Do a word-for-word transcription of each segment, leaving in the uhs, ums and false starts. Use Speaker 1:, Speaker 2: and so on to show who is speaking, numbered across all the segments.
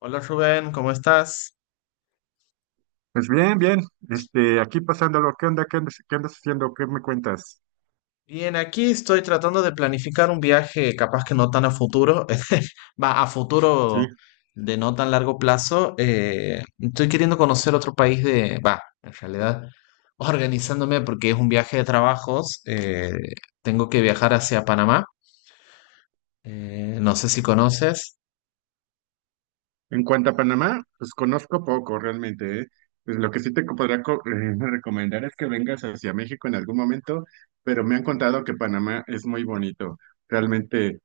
Speaker 1: Hola Rubén, ¿cómo estás?
Speaker 2: Pues bien, bien, este, aquí pasándolo. ¿Qué onda? ¿Qué andas, qué andas haciendo? ¿Qué me cuentas?
Speaker 1: Bien, aquí estoy tratando de planificar un viaje, capaz que no tan a futuro, va a
Speaker 2: Sí,
Speaker 1: futuro de no tan largo plazo. Eh, estoy queriendo conocer otro país de, va, en realidad, organizándome porque es un viaje de trabajos. Eh, tengo que viajar hacia Panamá. Eh, no sé si conoces.
Speaker 2: en cuanto a Panamá, pues conozco poco realmente, ¿eh? Pues lo que sí te co- podría co- eh, recomendar es que vengas hacia México en algún momento, pero me han contado que Panamá es muy bonito, realmente.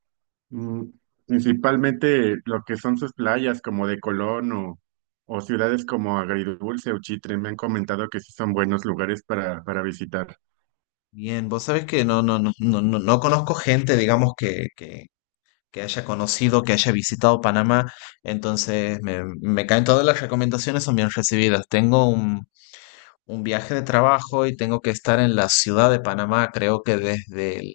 Speaker 2: mm, Principalmente lo que son sus playas como de Colón o, o ciudades como Agridulce o Chitre, me han comentado que sí son buenos lugares para, para visitar.
Speaker 1: Bien, vos sabés que no, no, no, no, no no conozco gente, digamos, que, que, que haya conocido, que haya visitado Panamá. Entonces, me, me caen todas las recomendaciones, son bien recibidas. Tengo un, un viaje de trabajo y tengo que estar en la ciudad de Panamá, creo que desde el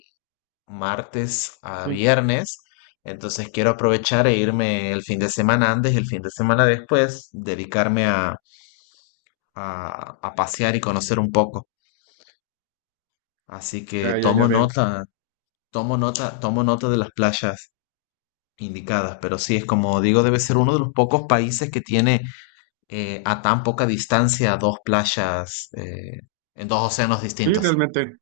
Speaker 1: martes a
Speaker 2: Sí,
Speaker 1: viernes. Entonces, quiero aprovechar e irme el fin de semana antes y el fin de semana después, dedicarme a, a, a pasear y conocer un poco. Así que
Speaker 2: ya, ya, ya
Speaker 1: tomo
Speaker 2: veo.
Speaker 1: nota, tomo nota, tomo nota de las playas indicadas, pero sí es como digo, debe ser uno de los pocos países que tiene eh, a tan poca distancia dos playas eh, en dos océanos
Speaker 2: Sí,
Speaker 1: distintos.
Speaker 2: realmente.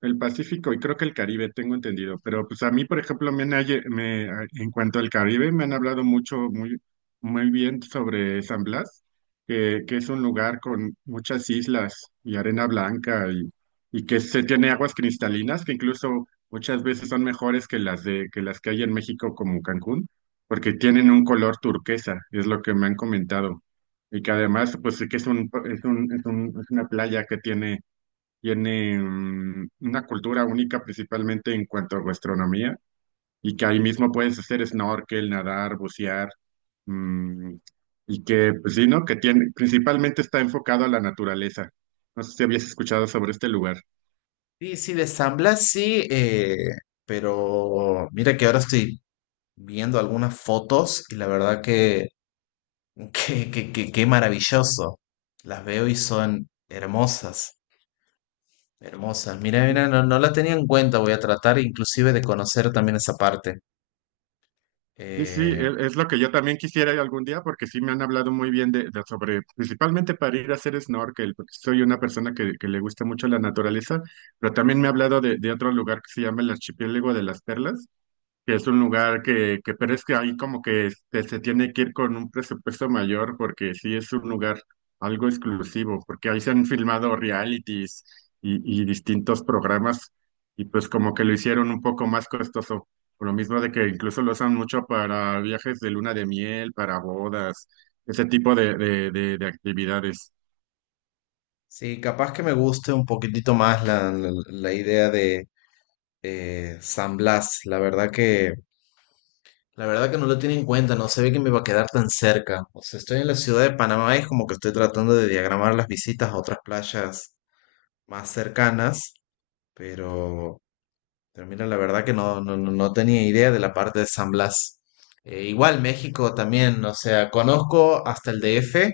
Speaker 2: El Pacífico y creo que el Caribe, tengo entendido. Pero pues a mí, por ejemplo, me han, halle- me, en cuanto al Caribe, me han hablado mucho, muy, muy bien sobre San Blas, que, que es un lugar con muchas islas y arena blanca, y, y que se tiene aguas cristalinas que incluso muchas veces son mejores que las de, que las que hay en México como Cancún, porque tienen un color turquesa, es lo que me han comentado. Y que además, pues sí que es un, es un, es un- es una playa que tiene tiene mm, una cultura única principalmente en cuanto a gastronomía, y que ahí mismo puedes hacer snorkel, nadar, bucear, mm, y que, pues sí, ¿no? Que tiene, principalmente está enfocado a la naturaleza. No sé si habías escuchado sobre este lugar.
Speaker 1: Sí, sí, de San Blas sí, eh, pero mira que ahora estoy viendo algunas fotos y la verdad que, que, que, que- que maravilloso. Las veo y son hermosas, hermosas. Mira, mira, no, no la tenía en cuenta, voy a tratar inclusive de conocer también esa parte.
Speaker 2: Sí, sí,
Speaker 1: Eh,
Speaker 2: e- es lo que yo también quisiera ir algún día porque sí me han hablado muy bien de, de- sobre, principalmente para ir a hacer snorkel, porque soy una persona que, que le gusta mucho la naturaleza, pero también me ha hablado de, de otro lugar que se llama el Archipiélago de las Perlas, que es un lugar que, que pero es que ahí como que este, se tiene que ir con un presupuesto mayor porque sí es un lugar algo exclusivo, porque ahí se han filmado realities y, y distintos programas, y pues como que lo hicieron un poco más costoso, por lo mismo de que incluso lo usan mucho para viajes de luna de miel, para bodas, ese tipo de, de, de, de actividades.
Speaker 1: Sí, capaz que me guste un poquitito más la, la- la idea de eh, San Blas. La verdad que, la verdad que no lo tiene en cuenta, no se ve que me va a quedar tan cerca. O sea, estoy en la ciudad de Panamá y es como que estoy tratando de diagramar las visitas a otras playas más cercanas, pero pero mira, la verdad que no, no, no no tenía idea de la parte de San Blas. Eh, igual México también, o sea, conozco hasta el D F,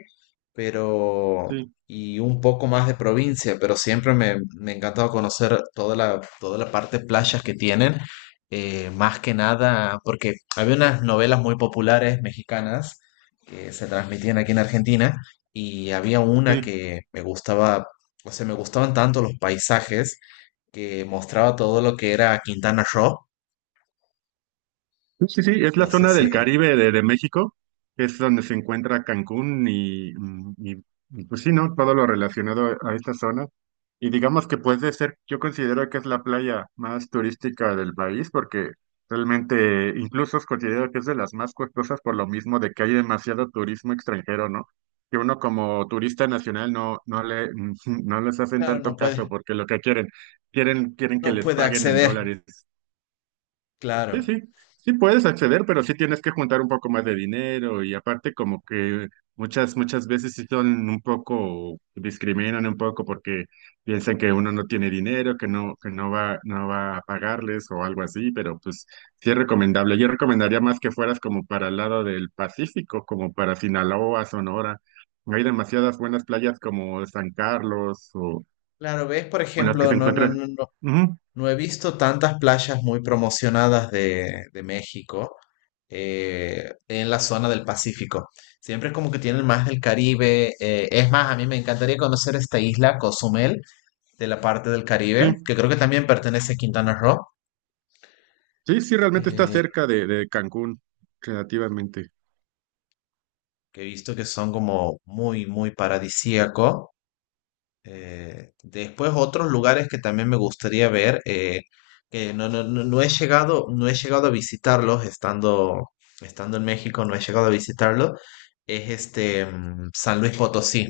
Speaker 1: pero
Speaker 2: Sí,
Speaker 1: y un poco más de provincia, pero siempre me, me ha encantado conocer toda la, toda la parte de playas que tienen, eh, más que nada, porque había unas novelas muy populares mexicanas que se transmitían aquí en Argentina, y había una
Speaker 2: sí.
Speaker 1: que me gustaba, o sea, me gustaban tanto los paisajes que mostraba todo lo que era Quintana Roo.
Speaker 2: Sí, sí, sí, es la
Speaker 1: No sé
Speaker 2: zona
Speaker 1: si,
Speaker 2: del Caribe de, de México, que es donde se encuentra Cancún, y, mm, y, y, pues sí, ¿no? Todo lo relacionado a esta zona. Y digamos que puede ser, yo considero que es la playa más turística del país, porque realmente incluso considero que es de las más costosas por lo mismo de que hay demasiado turismo extranjero, ¿no? Que uno como turista nacional no, no le, no les hacen
Speaker 1: claro,
Speaker 2: tanto
Speaker 1: no
Speaker 2: caso,
Speaker 1: puede,
Speaker 2: porque lo que quieren, quieren, quieren que
Speaker 1: no
Speaker 2: les
Speaker 1: puede
Speaker 2: paguen en
Speaker 1: acceder.
Speaker 2: dólares.
Speaker 1: Claro,
Speaker 2: Sí, sí, sí puedes acceder, pero sí tienes que juntar un poco más de dinero, y aparte como que muchas, muchas veces sí son un poco, discriminan un poco porque piensan que uno no tiene dinero, que no, que no va, no va a pagarles o algo así, pero pues sí es recomendable. Yo recomendaría más que fueras como para el lado del Pacífico, como para Sinaloa, Sonora. Hay demasiadas buenas playas como San Carlos o
Speaker 1: claro, ves, por
Speaker 2: o las que
Speaker 1: ejemplo,
Speaker 2: se
Speaker 1: no, no,
Speaker 2: encuentran.
Speaker 1: no, no,
Speaker 2: Ujú,
Speaker 1: no he visto tantas playas muy promocionadas de, de México eh, en la zona del Pacífico. Siempre es como que tienen más del Caribe. Eh, es más, a mí me encantaría conocer esta isla, Cozumel, de la parte del Caribe,
Speaker 2: sí.
Speaker 1: que creo que también pertenece a Quintana Roo,
Speaker 2: Sí, sí, realmente está
Speaker 1: eh,
Speaker 2: cerca de, de Cancún, relativamente.
Speaker 1: que he visto que son como muy, muy paradisíaco. Eh, después otros lugares que también me gustaría ver, eh, que no, no, no, no he llegado, no he llegado a visitarlos estando, estando en México, no he llegado a visitarlos, es este mm, San Luis Potosí.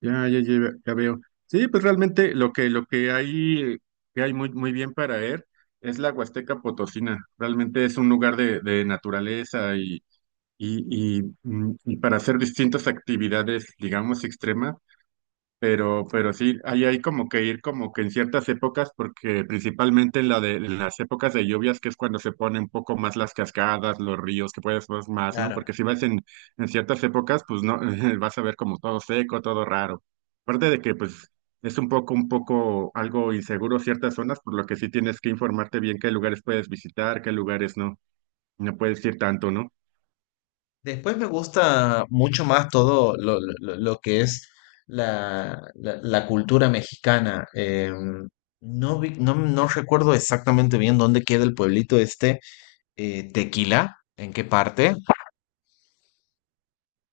Speaker 2: Ya, ya, ya, ya veo. Sí, pues realmente lo que, lo que hay, que hay muy, muy bien para ver es la Huasteca Potosina. Realmente es un lugar de, de naturaleza y, y, y, mm, y para hacer distintas actividades, digamos, extremas. Pero, pero sí, ahí hay como que ir como que en ciertas épocas, porque principalmente en la de en las épocas de lluvias, que es cuando se ponen un poco más las cascadas, los ríos, que puedes ver más, ¿no?
Speaker 1: Claro.
Speaker 2: Porque si vas en, en ciertas épocas, pues no, vas a ver como todo seco, todo raro. Aparte de que, pues, es un poco, un poco algo inseguro ciertas zonas, por lo que sí tienes que informarte bien qué lugares puedes visitar, qué lugares no, no puedes ir tanto, ¿no?
Speaker 1: Después me gusta mucho más todo lo, lo- lo- lo que es la, la- la cultura mexicana. Em, no vi- no, no recuerdo exactamente bien dónde queda el pueblito este, eh, Tequila, ¿en qué parte?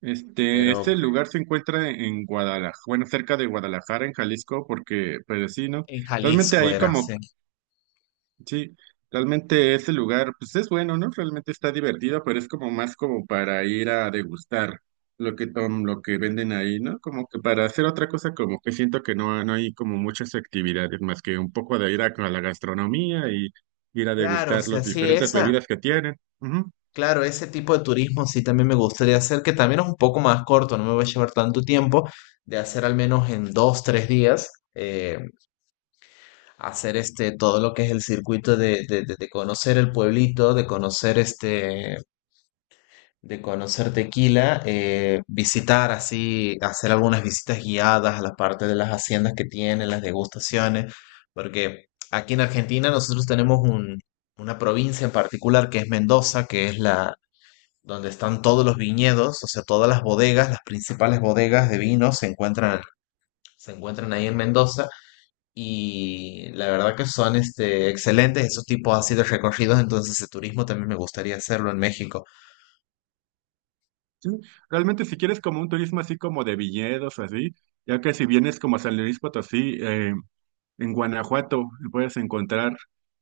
Speaker 2: Este,
Speaker 1: Pero
Speaker 2: este lugar se encuentra en Guadalajara, bueno, cerca de Guadalajara, en Jalisco, porque, pues sí, ¿no?
Speaker 1: en
Speaker 2: Realmente
Speaker 1: Jalisco
Speaker 2: ahí
Speaker 1: era,
Speaker 2: como,
Speaker 1: sí.
Speaker 2: sí, realmente ese lugar, pues es bueno, ¿no? Realmente está divertido, pero es como más como para ir a degustar lo que tom, lo que venden ahí, ¿no? Como que para hacer otra cosa, como que siento que no, no hay como muchas actividades, más que un poco de ir a, a la gastronomía, y ir a
Speaker 1: Claro, o
Speaker 2: degustar
Speaker 1: sea,
Speaker 2: las
Speaker 1: sí,
Speaker 2: diferentes
Speaker 1: esa,
Speaker 2: bebidas que tienen. Ujú.
Speaker 1: claro, ese tipo de turismo sí también me gustaría hacer, que también es un poco más corto, no me va a llevar tanto tiempo, de hacer al menos en dos, tres días, eh, hacer este, todo lo que es el circuito de, de, de- de conocer el pueblito, de conocer este, de conocer Tequila, eh, visitar así, hacer algunas visitas guiadas a la parte de las haciendas que tienen, las degustaciones, porque aquí en Argentina nosotros tenemos un- una provincia en particular que es Mendoza, que es la donde están todos los viñedos, o sea, todas las bodegas, las principales bodegas de vino se encuentran, se encuentran ahí en Mendoza y la verdad que son este, excelentes esos tipos así de recorridos, entonces el turismo también me gustaría hacerlo en México.
Speaker 2: Sí, realmente si quieres como un turismo así como de viñedos o así, ya que si vienes como a San Luis Potosí, eh, en Guanajuato puedes encontrar,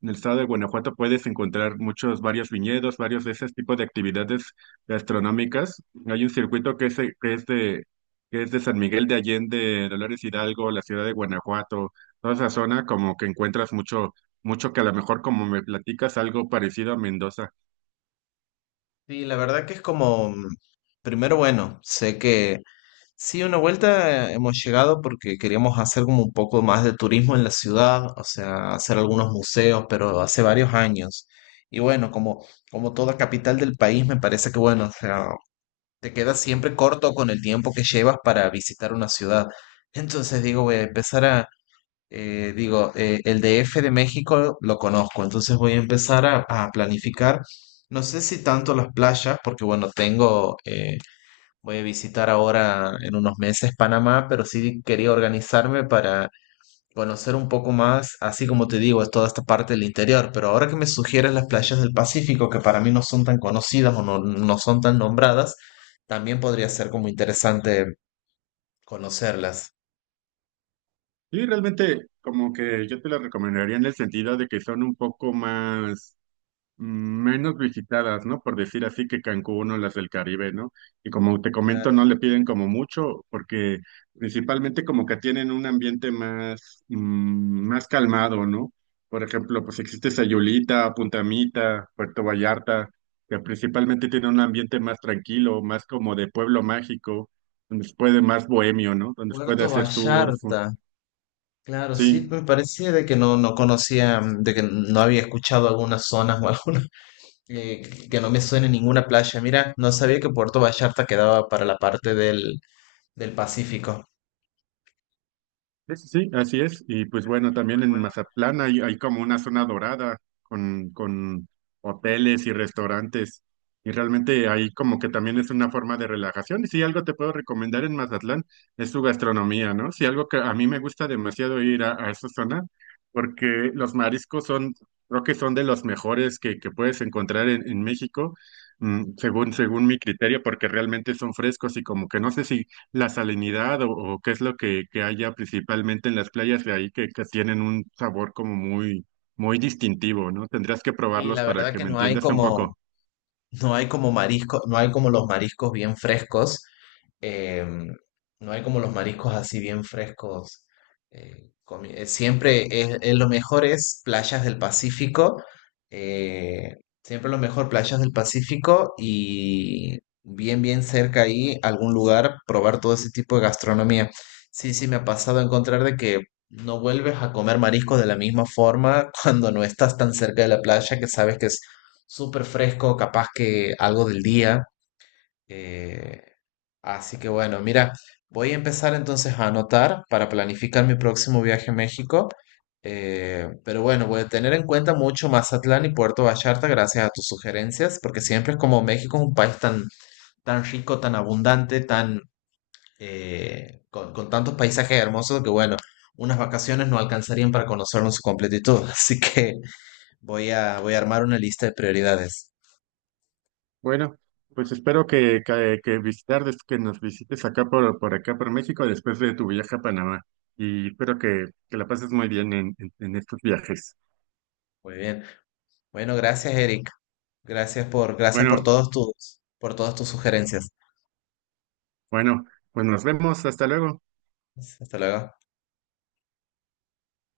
Speaker 2: en el estado de Guanajuato puedes encontrar muchos, varios viñedos, varios de ese tipo de actividades gastronómicas. Hay un circuito que es, de- que es de, que es de San Miguel de Allende, Dolores Hidalgo, la ciudad de Guanajuato, toda esa zona como que encuentras mucho, mucho que a lo mejor como me platicas algo parecido a Mendoza.
Speaker 1: Sí, la verdad que es como, mm, primero bueno, sé que sí, una vuelta eh, hemos llegado porque queríamos hacer como un poco más de turismo en la ciudad, o sea, hacer algunos museos, pero hace varios años. Y bueno, como, como toda capital del país, me parece que bueno, o sea, te quedas siempre corto con el tiempo que llevas para visitar una ciudad. Entonces digo, voy a empezar a, eh, digo, eh, el D F de México lo conozco, entonces voy a empezar a, a planificar. No sé si tanto las playas, porque bueno, tengo, eh, voy a visitar ahora en unos meses Panamá, pero sí quería organizarme para conocer un poco más, así como te digo, es toda esta parte del interior, pero ahora que me sugieres las playas del Pacífico, que para mí no son tan conocidas o no, no son tan nombradas, también podría ser como interesante conocerlas.
Speaker 2: Sí, realmente como que yo te las recomendaría en el sentido de que son un poco más mm, menos visitadas, ¿no? Por decir así que Cancún o las del Caribe, ¿no? Y como te comento,
Speaker 1: Claro.
Speaker 2: no le piden como mucho porque principalmente como que tienen un ambiente más mm, más calmado, ¿no? Por ejemplo, pues existe Sayulita, Puntamita, Puerto Vallarta, que principalmente tiene un ambiente más tranquilo, más como de pueblo mágico, donde se puede más bohemio, ¿no? Donde se puede
Speaker 1: Puerto
Speaker 2: hacer surf.
Speaker 1: Vallarta. Claro, sí,
Speaker 2: Sí,
Speaker 1: pues, me parecía de que no, no conocía, mm, de que no había escuchado algunas zonas o algunas eh, que que no me suene ninguna playa. Mira, no sabía que Puerto Vallarta quedaba para la parte del, del Pacífico.
Speaker 2: sí, sí, sí, así es. Y pues bueno, también en Mazatlán hay, hay como una zona dorada con, con hoteles y restaurantes. Y realmente ahí como que también es una forma de relajación. Y si algo te puedo recomendar en Mazatlán es su gastronomía, ¿no? Si algo que a mí me gusta demasiado ir a, a esa zona, porque los mariscos son, creo que son de los mejores que, que puedes encontrar en, en México, mm, según, según mi criterio, porque realmente son frescos, y como que no sé si la salinidad o, o qué es lo que, que haya principalmente en las playas de ahí, que, que tienen un sabor como muy, muy distintivo, ¿no? Tendrías que
Speaker 1: Y
Speaker 2: probarlos
Speaker 1: la
Speaker 2: para
Speaker 1: verdad
Speaker 2: que
Speaker 1: que
Speaker 2: me
Speaker 1: no hay
Speaker 2: entiendas un
Speaker 1: como,
Speaker 2: poco.
Speaker 1: no hay como marisco, no hay como los mariscos bien frescos, em, no hay como los mariscos así bien frescos. eh, comi- eh, siempre es, es lo mejor es playas del Pacífico, eh, siempre lo mejor playas del Pacífico y bien bien cerca ahí algún lugar probar todo ese tipo de gastronomía. Sí, sí, me ha pasado a encontrar de que no vuelves a comer mariscos de la misma forma cuando no estás tan cerca de la playa que sabes que súper fresco, capaz que algo del día. eh, Así que bueno, mira, voy a empezar entonces a anotar para planificar mi próximo viaje a México. Eh, pero bueno, voy a tener en cuenta mucho Mazatlán y Puerto Vallarta gracias a tus sugerencias, porque siempre es como México es un país tan, tan rico, tan abundante, tan, eh, con, con tantos paisajes hermosos que bueno, unas vacaciones no alcanzarían para conocerlo en su completitud. Así que voy a, voy a armar una lista de prioridades.
Speaker 2: Bueno, pues espero que, que, que visitar, des- que nos visites acá por, por acá por México después de tu viaje a Panamá. Y espero que, que la pases muy bien en, en en estos viajes.
Speaker 1: Muy bien. Bueno, gracias, Eric. Gracias por, gracias por
Speaker 2: Bueno,
Speaker 1: todos tus, por todas tus sugerencias.
Speaker 2: bueno, pues nos vemos, hasta luego.
Speaker 1: Hasta luego.